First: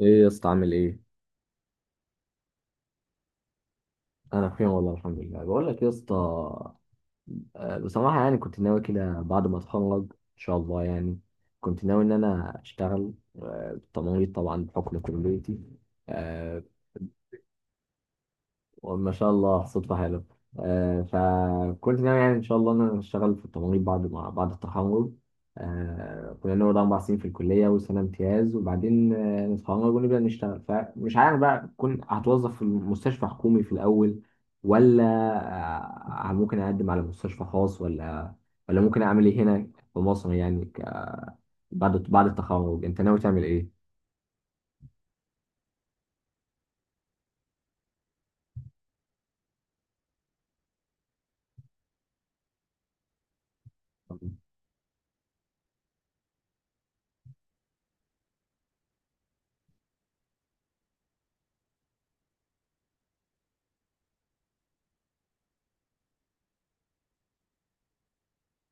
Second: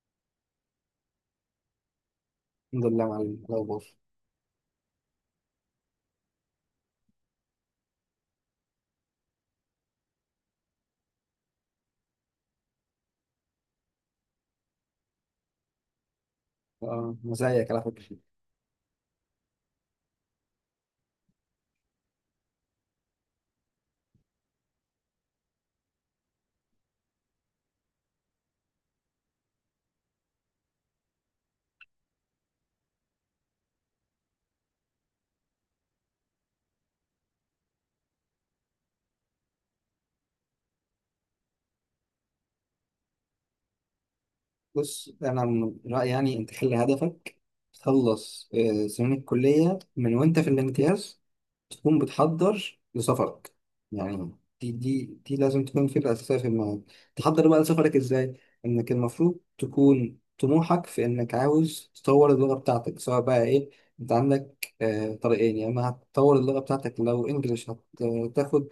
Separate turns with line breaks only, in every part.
ايه يا اسطى عامل ايه؟
الحمد لله يا معلم لو بص.
انا بخير والله الحمد لله بقول لك يا اسطى. بصراحة يعني كنت ناوي كده بعد ما اتخرج ان شاء الله، يعني كنت ناوي ان انا اشتغل بالتمريض طبعا بحكم كليتي. آه،
أنا زيك على فكرة.
وما شاء الله صدفة حلوة. فكنت ناوي يعني إن شاء الله إن أنا أشتغل في التمريض بعد ما بعد التخرج. كنا نقعد 4 سنين في الكلية وسنة امتياز، وبعدين نتخرج ونبدأ نشتغل. فمش عارف بقى، كنت هتوظف في مستشفى حكومي في الأول، ولا ممكن أقدم على مستشفى خاص، ولا ممكن أعمل إيه هنا في مصر، يعني بعد التخرج أنت ناوي تعمل إيه؟
بص، أنا من رأيي يعني أنت خلي هدفك تخلص سنين الكلية. من وأنت في الامتياز تكون بتحضر لسفرك، يعني دي لازم تكون فكرة أساسية في دماغك. تحضر بقى لسفرك إزاي؟ إنك المفروض تكون طموحك في إنك عاوز تطور اللغة بتاعتك، سواء بقى إيه. أنت عندك طريقين: يا إما هتطور اللغة بتاعتك لو إنجلش، هتاخد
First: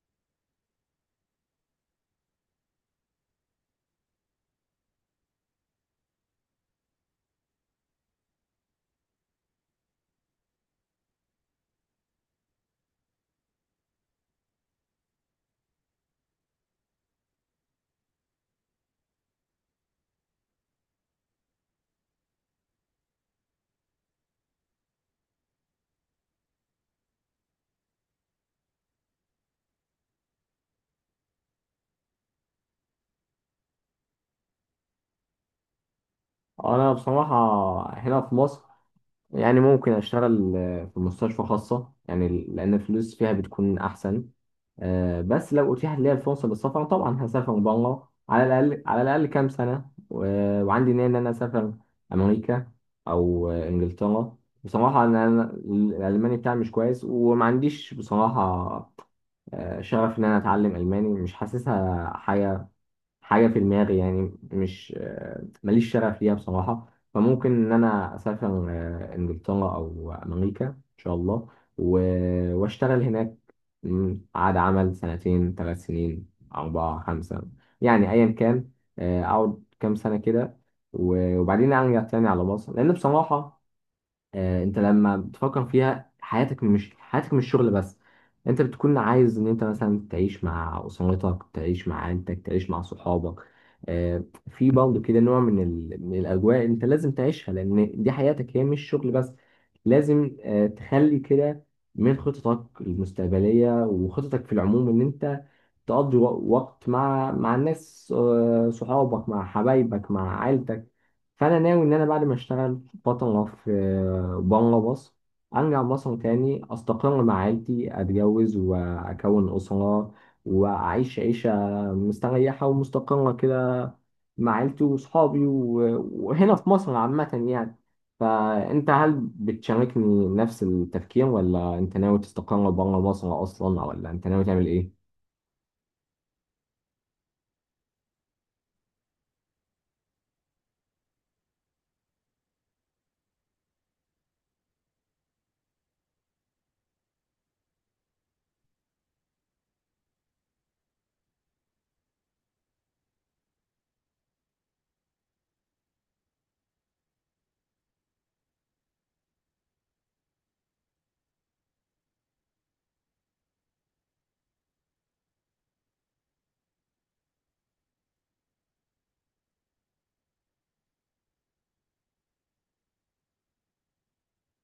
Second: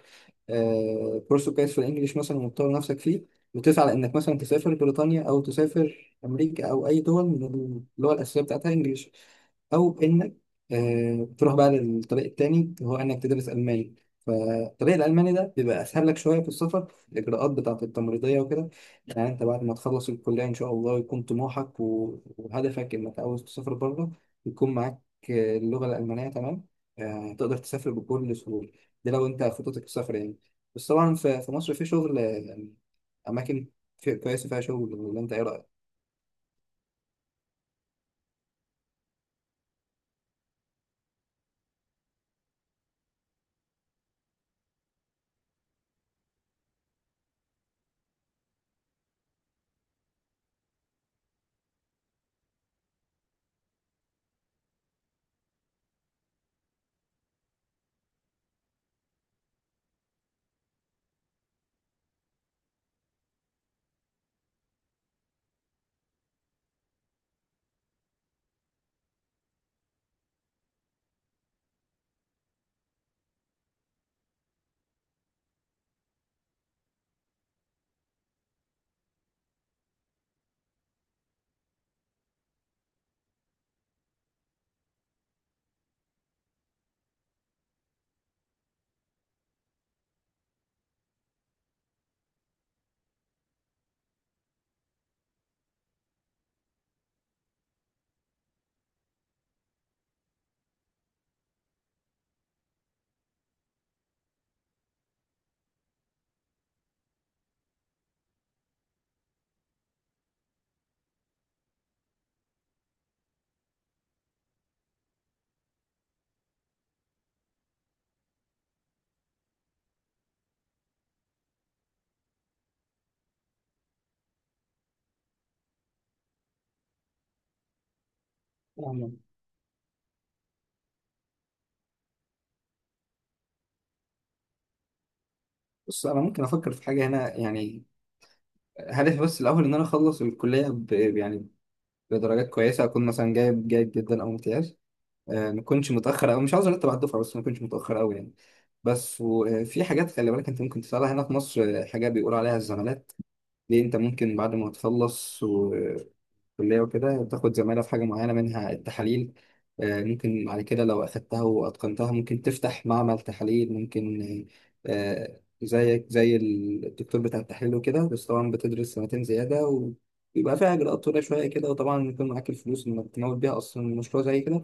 كورس كويس في الانجليش مثلا وتطور نفسك فيه، وتسعى لانك مثلا تسافر بريطانيا او تسافر امريكا او اي دول من اللغه الاساسيه بتاعتها انجليش. او انك تروح بقى للطريق التاني، هو انك تدرس الماني. فالطريق الالماني ده بيبقى اسهل لك شويه في السفر، الاجراءات بتاعه التمريضيه وكده. يعني انت بعد ما تخلص الكليه ان شاء الله يكون طموحك وهدفك انك عاوز تسافر بره، يكون معاك اللغه الالمانيه تمام، تقدر تسافر بكل سهوله. ده لو انت خطتك السفر يعني. بس طبعا في مصر في شغل، يعني اماكن كويسه فيها شغل، ولا انت ايه رايك؟
انا بصراحه هنا في مصر يعني ممكن اشتغل في مستشفى خاصة، يعني لان الفلوس فيها بتكون احسن. بس لو اتيحت لي الفرصة للسفر طبعا هسافر بره، على الاقل على الاقل كام سنة، وعندي نية ان انا اسافر امريكا او انجلترا. بصراحة أنا الالماني بتاعي مش كويس، وما عنديش بصراحة شغف ان انا اتعلم الماني، مش حاسسها حاجة في دماغي، يعني مش آه، ماليش شغف ليها بصراحة. فممكن إن أنا أسافر إنجلترا أو أمريكا إن شاء الله، وأشتغل هناك. عقد عمل سنتين، 3 سنين، أربعة، خمسة، يعني أيا كان. أقعد كام سنة كده، وبعدين أرجع تاني على مصر، لأن بصراحة انت لما بتفكر فيها، حياتك مش شغل بس. انت بتكون عايز ان انت مثلا تعيش مع اسرتك، تعيش مع عيلتك، تعيش مع صحابك. آه، في برضه كده نوع من من الاجواء انت لازم تعيشها، لان دي حياتك، هي مش شغل بس. لازم تخلي كده من خططك المستقبليه وخططك في العموم، ان انت تقضي وقت مع الناس، صحابك، مع حبايبك، مع عيلتك. فانا ناوي ان انا بعد ما اشتغل فتره في بره مصر، ارجع مصر تاني، استقر مع عيلتي، اتجوز واكون اسره، واعيش عيشه مستريحه ومستقره كده مع عيلتي وصحابي، وهنا في مصر عامه يعني. فانت هل
فاهمك.
بتشاركني نفس التفكير، ولا انت ناوي تستقر بره مصر اصلا، ولا انت ناوي تعمل ايه؟
بص، انا ممكن افكر في حاجه هنا يعني. هدفي بس الأول إن أنا أخلص الكلية يعني بدرجات كويسة، أكون مثلا جايب جيد جدا أو امتياز. ما أكونش متأخر، أو مش عاوز أرتب على الدفعة بس ما أكونش متأخر أوي يعني. بس وفي حاجات خلي بالك أنت ممكن تسألها هنا في مصر، حاجات بيقول عليها الزمالات. ليه؟ انت ممكن بعد ما تخلص وكلية وكده تاخد زمالة في حاجة معينة، منها التحاليل. ممكن بعد كده لو أخدتها وأتقنتها ممكن تفتح معمل تحاليل، ممكن زيك زي الدكتور بتاع التحليل وكده. بس طبعا بتدرس سنتين زيادة، ويبقى فيها إجراءات طويلة شوية كده، وطبعا يكون معاك الفلوس إنك تمول بيها أصلا مشروع زي كده.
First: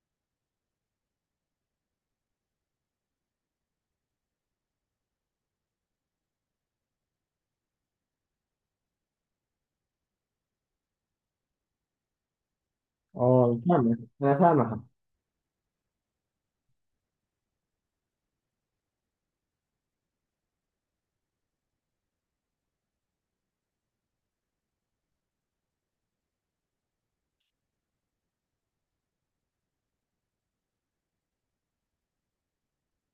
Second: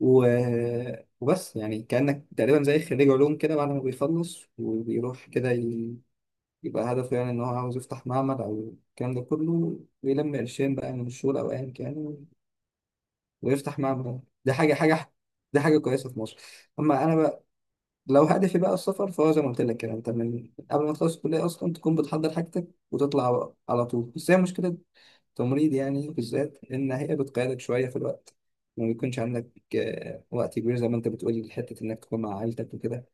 وبس يعني كأنك تقريبا زي خريج علوم كده، بعد ما بيخلص وبيروح كده يبقى هدفه يعني إن هو عاوز يفتح معمل أو الكلام ده كله، ويلم قرشين بقى من الشغل أو أيا كان،
اه،
ويفتح معمل.
انا
دي حاجة،
فاهمك.
حاجة دي حاجة كويسة في مصر. أما أنا بقى، لو هدفي بقى السفر فهو زي ما قلت لك كده، أنت من قبل ما تخلص الكلية أصلا تكون بتحضر حاجتك وتطلع بقى على طول. بس هي مشكلة التمريض يعني بالذات، إن هي بتقيدك شوية في الوقت، ما بيكونش عندك وقت كبير زي ما أنت بتقولي لحتة إنك تكون مع عائلتك وكده.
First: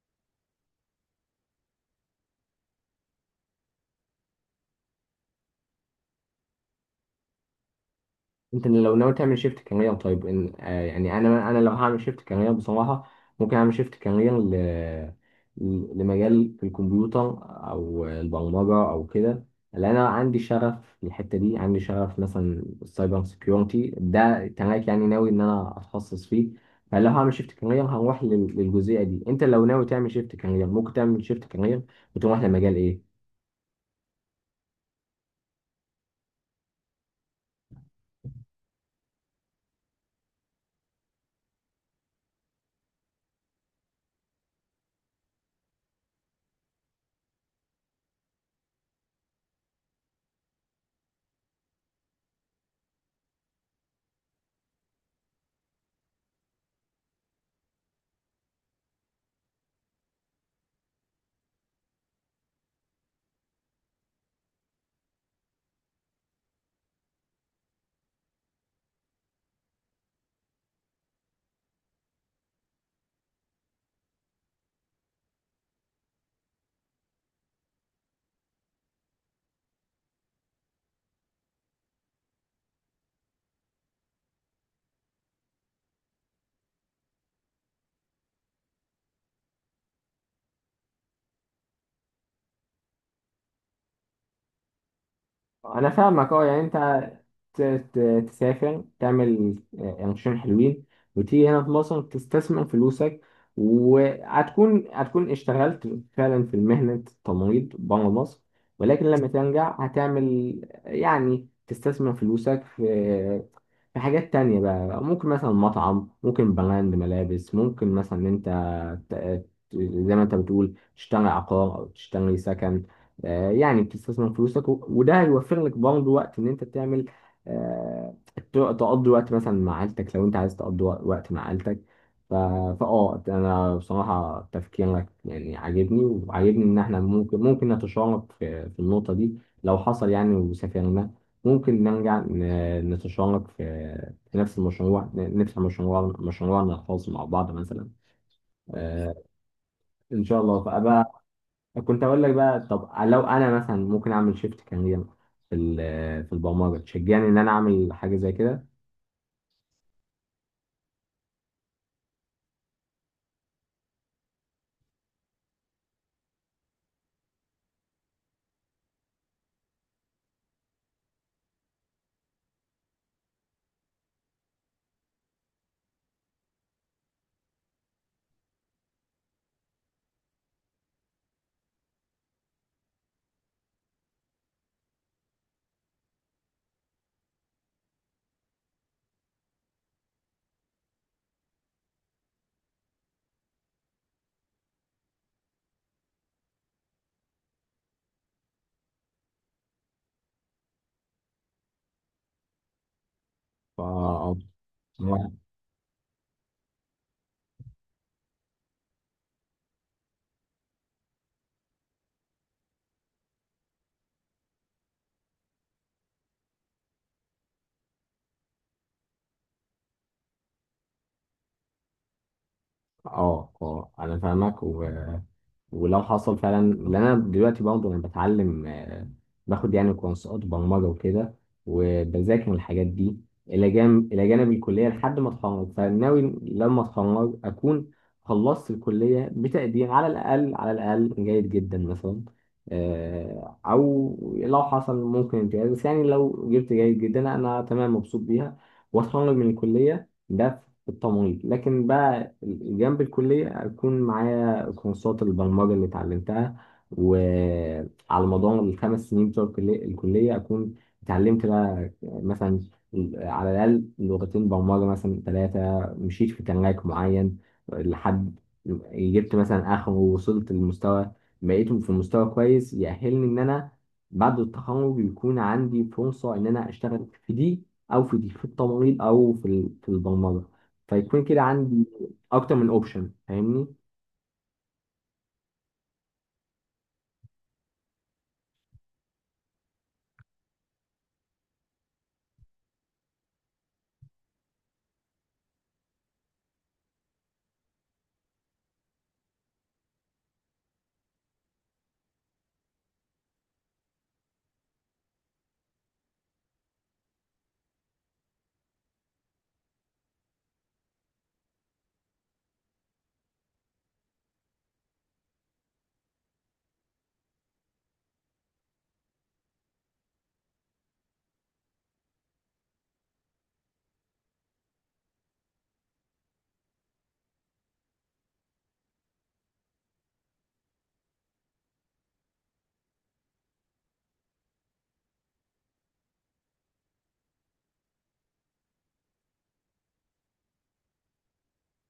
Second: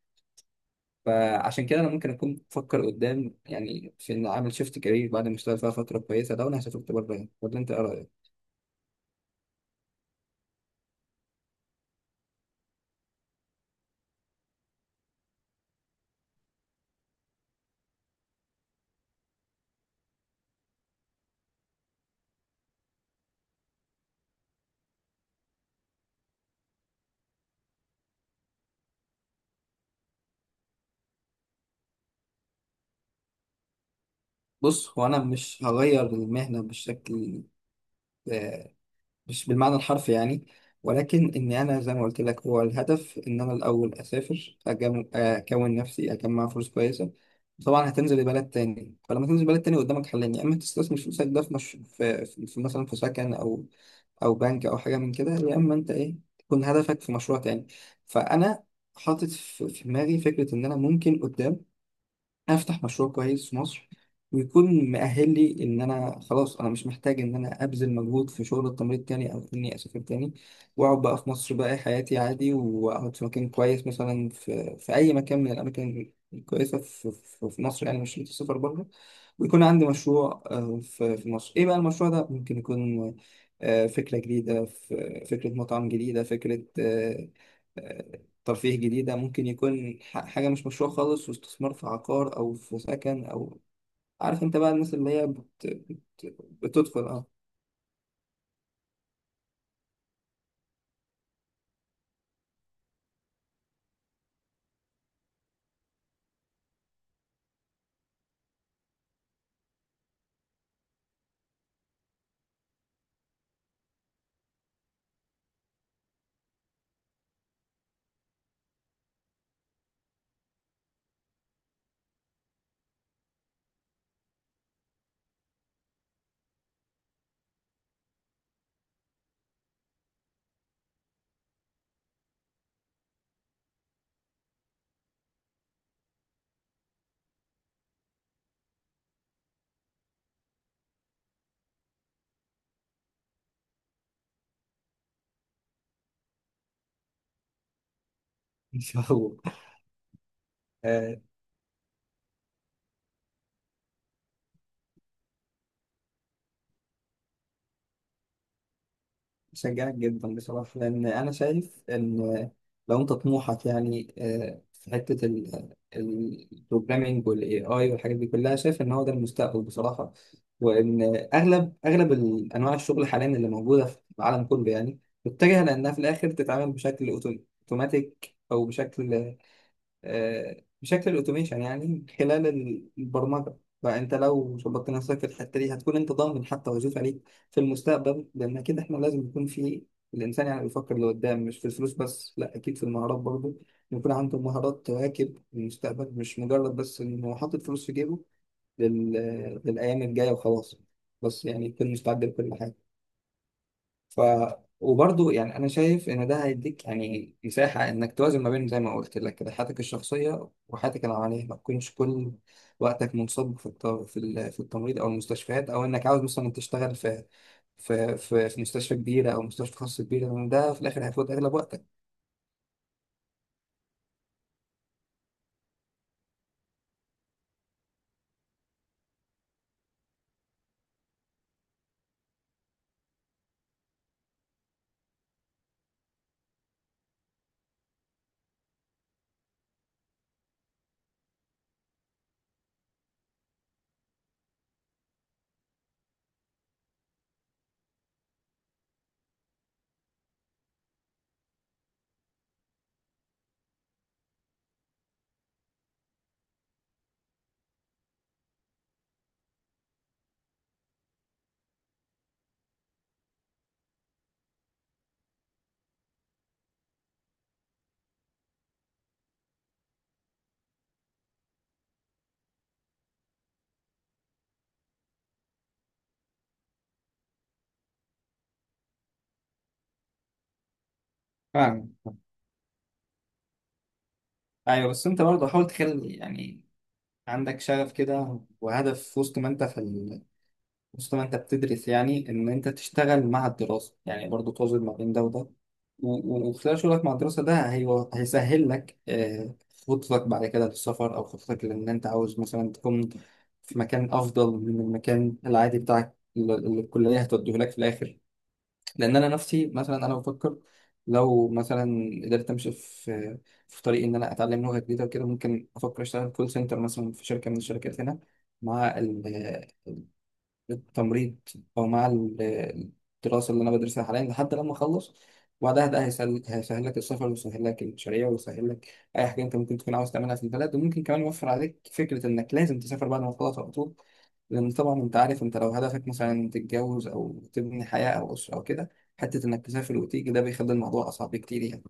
فعشان كده انا ممكن اكون بفكر قدام يعني في ان اعمل شيفت كارير بعد ما اشتغل فيها فتره كويسه، لو انا هسافرت بره يعني. ولا انت ايه رايك؟
انت لو ناوي تعمل شيفت كارير؟ طيب إن آه يعني انا لو هعمل شيفت كارير بصراحه، ممكن اعمل شيفت كارير لمجال في الكمبيوتر او البرمجه او كده. لان انا عندي شغف في الحته دي، عندي شغف مثلا السايبر سيكيورتي، ده تراك يعني ناوي ان انا اتخصص فيه. فلو هعمل شيفت كارير هروح للجزئيه دي. انت لو ناوي تعمل شيفت كارير ممكن تعمل شيفت كارير وتروح لمجال ايه؟
بص، هو انا مش هغير المهنه بشكل، مش بالمعنى الحرفي يعني. ولكن إن أنا زي ما قلت لك هو الهدف إن أنا الأول أسافر، أكون نفسي أجمع فلوس كويسة. طبعا هتنزل بلد تاني، فلما تنزل بلد تاني قدامك حلين: يا إما تستثمر فلوسك ده في, مش... في... في في مثلا في سكن أو أو بنك أو حاجة من كده، يا إما أنت إيه تكون هدفك في مشروع تاني. فأنا حاطط في دماغي فكرة إن أنا ممكن قدام افتح مشروع كويس في مصر، ويكون مؤهل لي ان انا خلاص انا مش محتاج ان انا ابذل مجهود في شغل التمريض تاني، او اني اسافر تاني. واقعد بقى في مصر، بقى حياتي عادي، واقعد في مكان كويس مثلا في اي مكان من الاماكن الكويسه في مصر يعني، مش شرط السفر بره. ويكون عندي مشروع، في مصر. ايه بقى المشروع ده؟ ممكن يكون فكره جديده، فكره مطعم جديده، فكره آه، ترفيه جديدة، ممكن يكون حاجة مش مشروع خالص، واستثمار في عقار أو في سكن أو، عارف أنت بقى، الناس اللي هي
انا فاهمك، اه يعني انت
بتدخل. أه.
ت- تسافر، تعمل قرشين حلوين، وتيجي هنا في مصر تستثمر فلوسك، وهتكون هتكون اشتغلت فعلا في مهنة التمريض بره مصر، ولكن لما ترجع هتعمل، يعني تستثمر فلوسك في حاجات تانية بقى، ممكن مثلا مطعم، ممكن براند ملابس، ممكن مثلا إن انت ت- ت- زي ما انت بتقول تشتري عقار او تشتري سكن. يعني بتستثمر فلوسك، وده هيوفر لك برضه وقت ان انت تعمل، تقضي وقت مثلا مع عيلتك، لو انت عايز تقضي وقت مع عيلتك. ف- فاه انا بصراحة تفكيرك يعني عاجبني، وعاجبني ان احنا ممكن نتشارك في النقطة دي. لو حصل يعني وسافرنا، ممكن نرجع نتشارك في في نفس المشروع، نفتح مشروعنا الخاص مع بعض مثلا.
إن شاء
آه
الله.
ان شاء الله. فابقى كنت اقول لك بقى، طب لو انا مثلا ممكن اعمل شيفت كارير في البرمجه، تشجعني ان انا اعمل حاجه زي كده؟
بشجعك جدا بصراحة، لأن أنا شايف إن لو أنت طموحك يعني في حتة البروجرامينج والاي اي والحاجات دي كلها، شايف إن هو ده المستقبل بصراحة. وإن أغلب أنواع الشغل حاليا اللي موجودة في العالم كله يعني متجهة لأنها في الآخر تتعامل بشكل أوتوماتيك أو بشكل، بشكل الاوتوميشن يعني من خلال البرمجه. فانت لو ظبطت نفسك في الحته دي هتكون انت ضامن حتى وظيفه ليك في المستقبل، لان كده احنا لازم يكون في الانسان يعني بيفكر لقدام، مش في الفلوس بس، لا اكيد في المهارات برضه، يكون عنده مهارات تواكب المستقبل، مش مجرد بس انه حاطط فلوس في جيبه لل... للايام الجايه وخلاص، بس يعني يكون مستعد لكل حاجه.
فا
ف
اه
وبرضه يعني انا شايف ان ده هيديك يعني مساحه انك توازن ما بين زي ما قلت لك كده حياتك الشخصيه وحياتك العمليه، ما تكونش كل وقتك منصب في التمريض او المستشفيات، او انك عاوز مثلا تشتغل في مستشفى كبيره او مستشفى خاص كبيره، لأن ده في الاخر هيفوت اغلب وقتك.
اه آه، انا فاهمك. ولو حصل فعلا، لان انا دلوقتي برضه انا بتعلم، باخد يعني كورسات برمجه وكده، وبذاكر الحاجات دي الى جانب الكليه لحد ما اتخرج. فناوي لما اتخرج اكون خلصت الكليه بتقدير على الاقل على الاقل جيد جدا مثلا، او لو حصل ممكن امتياز، بس يعني لو جبت جيد جدا انا تمام مبسوط بيها. واتخرج من الكليه ده في التمريض، لكن بقى جنب الكليه اكون معايا كورسات البرمجة اللي اتعلمتها، وعلى مدار الـ5 سنين بتوع الكلية أكون اتعلمت بقى مثلا على الأقل لغتين برمجة، مثلا ثلاثة، مشيت في تراك معين لحد جبت مثلا آخره، ووصلت لمستوى، بقيت في مستوى كويس يأهلني إن أنا بعد التخرج يكون عندي فرصة إن أنا أشتغل في دي أو في دي، في التمريض أو في البرمجة، فيكون كده
فاهم.
عندي أكتر من أوبشن، فاهمني؟
ايوه، بس انت برضه حاول تخلي يعني عندك شغف كده وهدف في وسط ما انت في. بص، ما انت بتدرس يعني ان انت تشتغل مع الدراسة، يعني برضو توازن ما بين ده وده. وخلال شغلك مع الدراسة ده هيسهل لك خطتك بعد كده للسفر، او خطتك لان انت عاوز مثلا تكون في مكان افضل من المكان العادي بتاعك اللي الكلية هتوديه لك في الاخر. لان انا نفسي مثلا انا بفكر لو مثلا قدرت امشي في طريق ان انا اتعلم لغة جديدة وكده، ممكن افكر اشتغل كول سنتر مثلا في شركة من الشركات هنا مع التمريض، او مع الدراسه اللي انا بدرسها حاليا لحد لما اخلص. وبعدها ده هيسهل لك السفر، ويسهل لك المشاريع، ويسهل لك اي حاجه انت ممكن تكون عاوز تعملها في البلد، وممكن كمان يوفر عليك فكره انك لازم تسافر بعد ما تخلص على طول. لان طبعا انت عارف، انت لو هدفك مثلا تتجوز او تبني حياه او اسره او كده، حته انك تسافر وتيجي ده بيخلي الموضوع اصعب بكتير يعني.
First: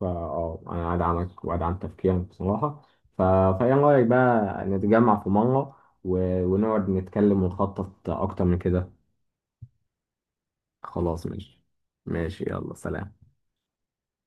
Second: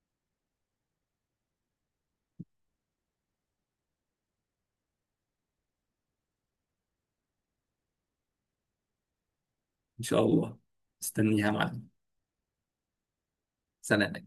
انا ادعمك وادعم تفكيرك بصراحه. ف... فايه رايك بقى نتجمع في مره و... ونقعد نتكلم ونخطط اكتر من كده؟
ان شاء الله،
خلاص
استنيها
ماشي.
معانا.
ماشي يلا سلام.
سلام.